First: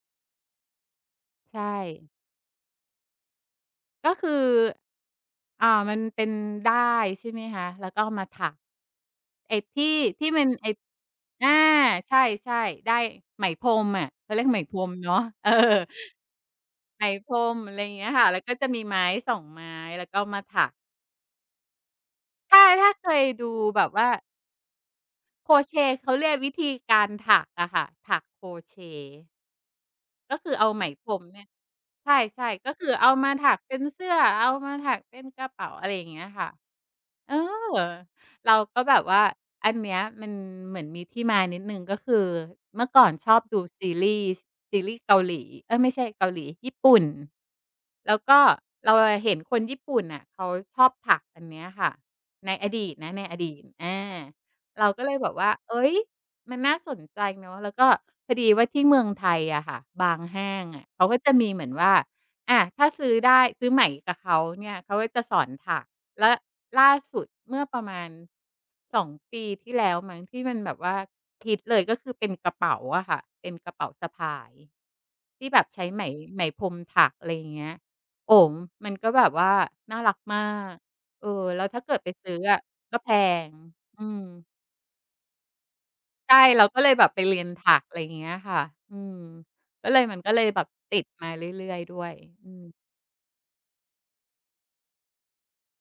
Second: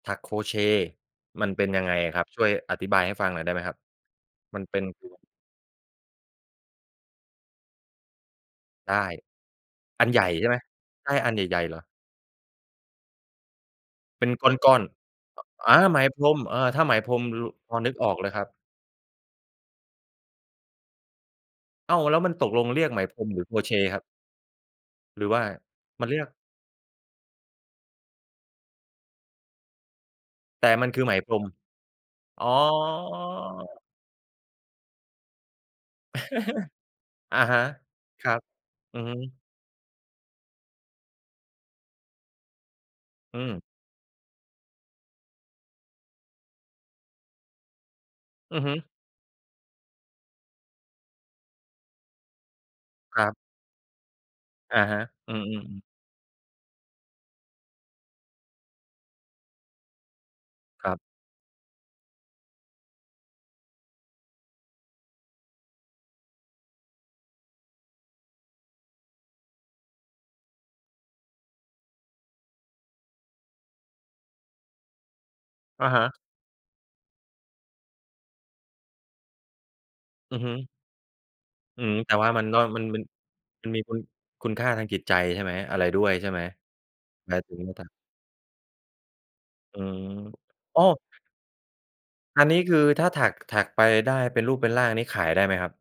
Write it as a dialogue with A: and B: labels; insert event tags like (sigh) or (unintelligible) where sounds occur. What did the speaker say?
A: ถักโครเชต์มัน
B: ใช
A: เป็นยังไง
B: ่
A: อะครับ? ช่วยอธิบายให้ฟังหน่อยได้ไหมครับ?
B: ก็คือ
A: มันเป็น (unintelligible)
B: อ่า มันเป็นด้าย ใช่ไหมคะ แล้วก็เอามาถัก
A: ด้าย
B: ไอ้ที่
A: อันให
B: ท
A: ญ
B: ี่
A: ่
B: ม
A: ใ
B: ั
A: ช
B: น
A: ่ไหม?
B: ไอ้
A: ด้ายอันใ
B: อา
A: หญ่ ๆ เหรอ?
B: ใช่ ๆ ด้ายไหมพรมอะ
A: เ
B: เ
A: ป็
B: ข
A: น
B: าเรียกไหม
A: ก
B: พ
A: ้อ
B: ร
A: น
B: มเนาะ เออ
A: ๆ อ อา ไหมพรม เออ ถ้าไหม
B: ไหน
A: พรม
B: พร
A: ร
B: ม อ
A: พ
B: ะไ
A: อ
B: รอย
A: น
B: ่
A: ึ
B: าง
A: ก
B: เงี้
A: อ
B: ย
A: อก
B: ค
A: เ
B: ่
A: ล
B: ะ
A: ย
B: แล
A: ค
B: ้
A: ร
B: ว
A: ั
B: ก็
A: บ
B: จะมีไม้ 2 ไม้ แล้วก็เอามาถัก
A: อ้าว แล้วมันตก
B: ใช่
A: ลงเรี
B: ถ
A: ย
B: ้
A: ก
B: า
A: ไหม
B: เค
A: พร
B: ย
A: ม หร
B: ด
A: ือ
B: ู
A: โครเช
B: แบ
A: ต์
B: บ
A: คร
B: ว
A: ั
B: ่
A: บ?
B: า
A: หรือว่า
B: โครเชต์
A: มั
B: เข
A: น
B: า
A: เรี
B: เ
A: ย
B: ร
A: ก
B: ียกวิธีการถักอะค่ะ ถักโครเชต์ ก็คือเอ
A: แต
B: า
A: ่
B: ไหม
A: มันคือ
B: พ
A: ไ
B: ร
A: หม
B: ม
A: พ
B: เ
A: ร
B: นี่
A: ม
B: ย ใช
A: อ๋อ
B: ่ ๆ ก็คือเอามาถักเป็นเสื้อ เอามาถักเป็นกระเป๋า อะไรอย่างเงี้ยค่ะ
A: (chuckles)
B: เอ
A: อ
B: อ
A: ะฮะ ครับ
B: เราก็แบ
A: อือ
B: บ
A: ฮ
B: ว่า
A: ึ
B: อันเนี้ยมันเหมือนมีที่มานิดหนึ่ง ก็คือเมื่อก่อนช
A: อ
B: อ
A: ื
B: บดู
A: ม
B: ซีรีส์ ซีรีส์เกาหลี เอ๊ย ไม่ใช่เกาหลี ญี่ปุ่น แล้วก็
A: อือฮึ
B: เราอะเห็นคนญี่ปุ่นน่ะเขาชอบถักอันนี้ค่ะ ในอดีตนะ
A: ค
B: ใน
A: รับ
B: อดีต อา
A: อะ
B: เรา
A: ฮ
B: ก
A: ะ
B: ็เลยแบ
A: อื
B: บว่า
A: ม
B: เอ
A: ๆ ๆ
B: ๊ย มันน่าสนใจเนาะ แล้วก็พอดีว่าที่เมืองไทยอะค่ะ บางห้างอ
A: ค
B: ะ
A: รั
B: เ
A: บ
B: ขาก็จะมีเหมือนว่า อา ถ้าซื้อด้าย ซื้อไหมกับเขา เนี่ย เขาก็จะสอนถัก และล่าสุดเมื่อประมาณ 2 ปีที่แล้วมั้ง ที่มันแบบว่า ฮิตเลย ก็คือเป็นกระเป๋าอะค่ะ เป็นกระเป๋าสะพาย ที่แบบใช
A: อ
B: ้
A: ะ
B: ไ
A: ฮ
B: หม
A: ะ
B: ไหมพรมถัก อะไรอย่างเงี้ย โอ้โฮ มันก็แบบว่าน่ารัก
A: อ
B: ม
A: ื
B: า
A: อฮึ
B: ก เออ แล้วถ้
A: อื
B: าเก
A: ม
B: ิดไ
A: แ
B: ป
A: ต่
B: ซ
A: ว่า
B: ื้อ
A: มัน
B: อ
A: ก็
B: ะ
A: มัน
B: ก็
A: มัน
B: แพง
A: มันมีคุณ
B: อืม
A: คุณค่าทางจิตใจใช่ไหม อะไรด้วยใช่
B: ใช่
A: ไหม?
B: เราก็เลยแบบไป
A: ห
B: เ
A: ม
B: ร
A: า
B: ี
A: ย
B: ยน
A: ถึง
B: ถ
A: ม
B: ั
A: ัน
B: ก
A: ท
B: อ
A: ำ
B: ะไรอย่างเงี้ยค่ะ อืม
A: อื
B: ก็เล
A: ม
B: ย มันก็เลยแบบ
A: อ้อ
B: ติดมาเรื่อย ๆ ด้วย
A: อั
B: อื
A: นนี้ค
B: ม
A: ือถ้าถัก ก ถักไปได้เป็นรูป เป็นร่างนี้ขายได้ไหมครับ?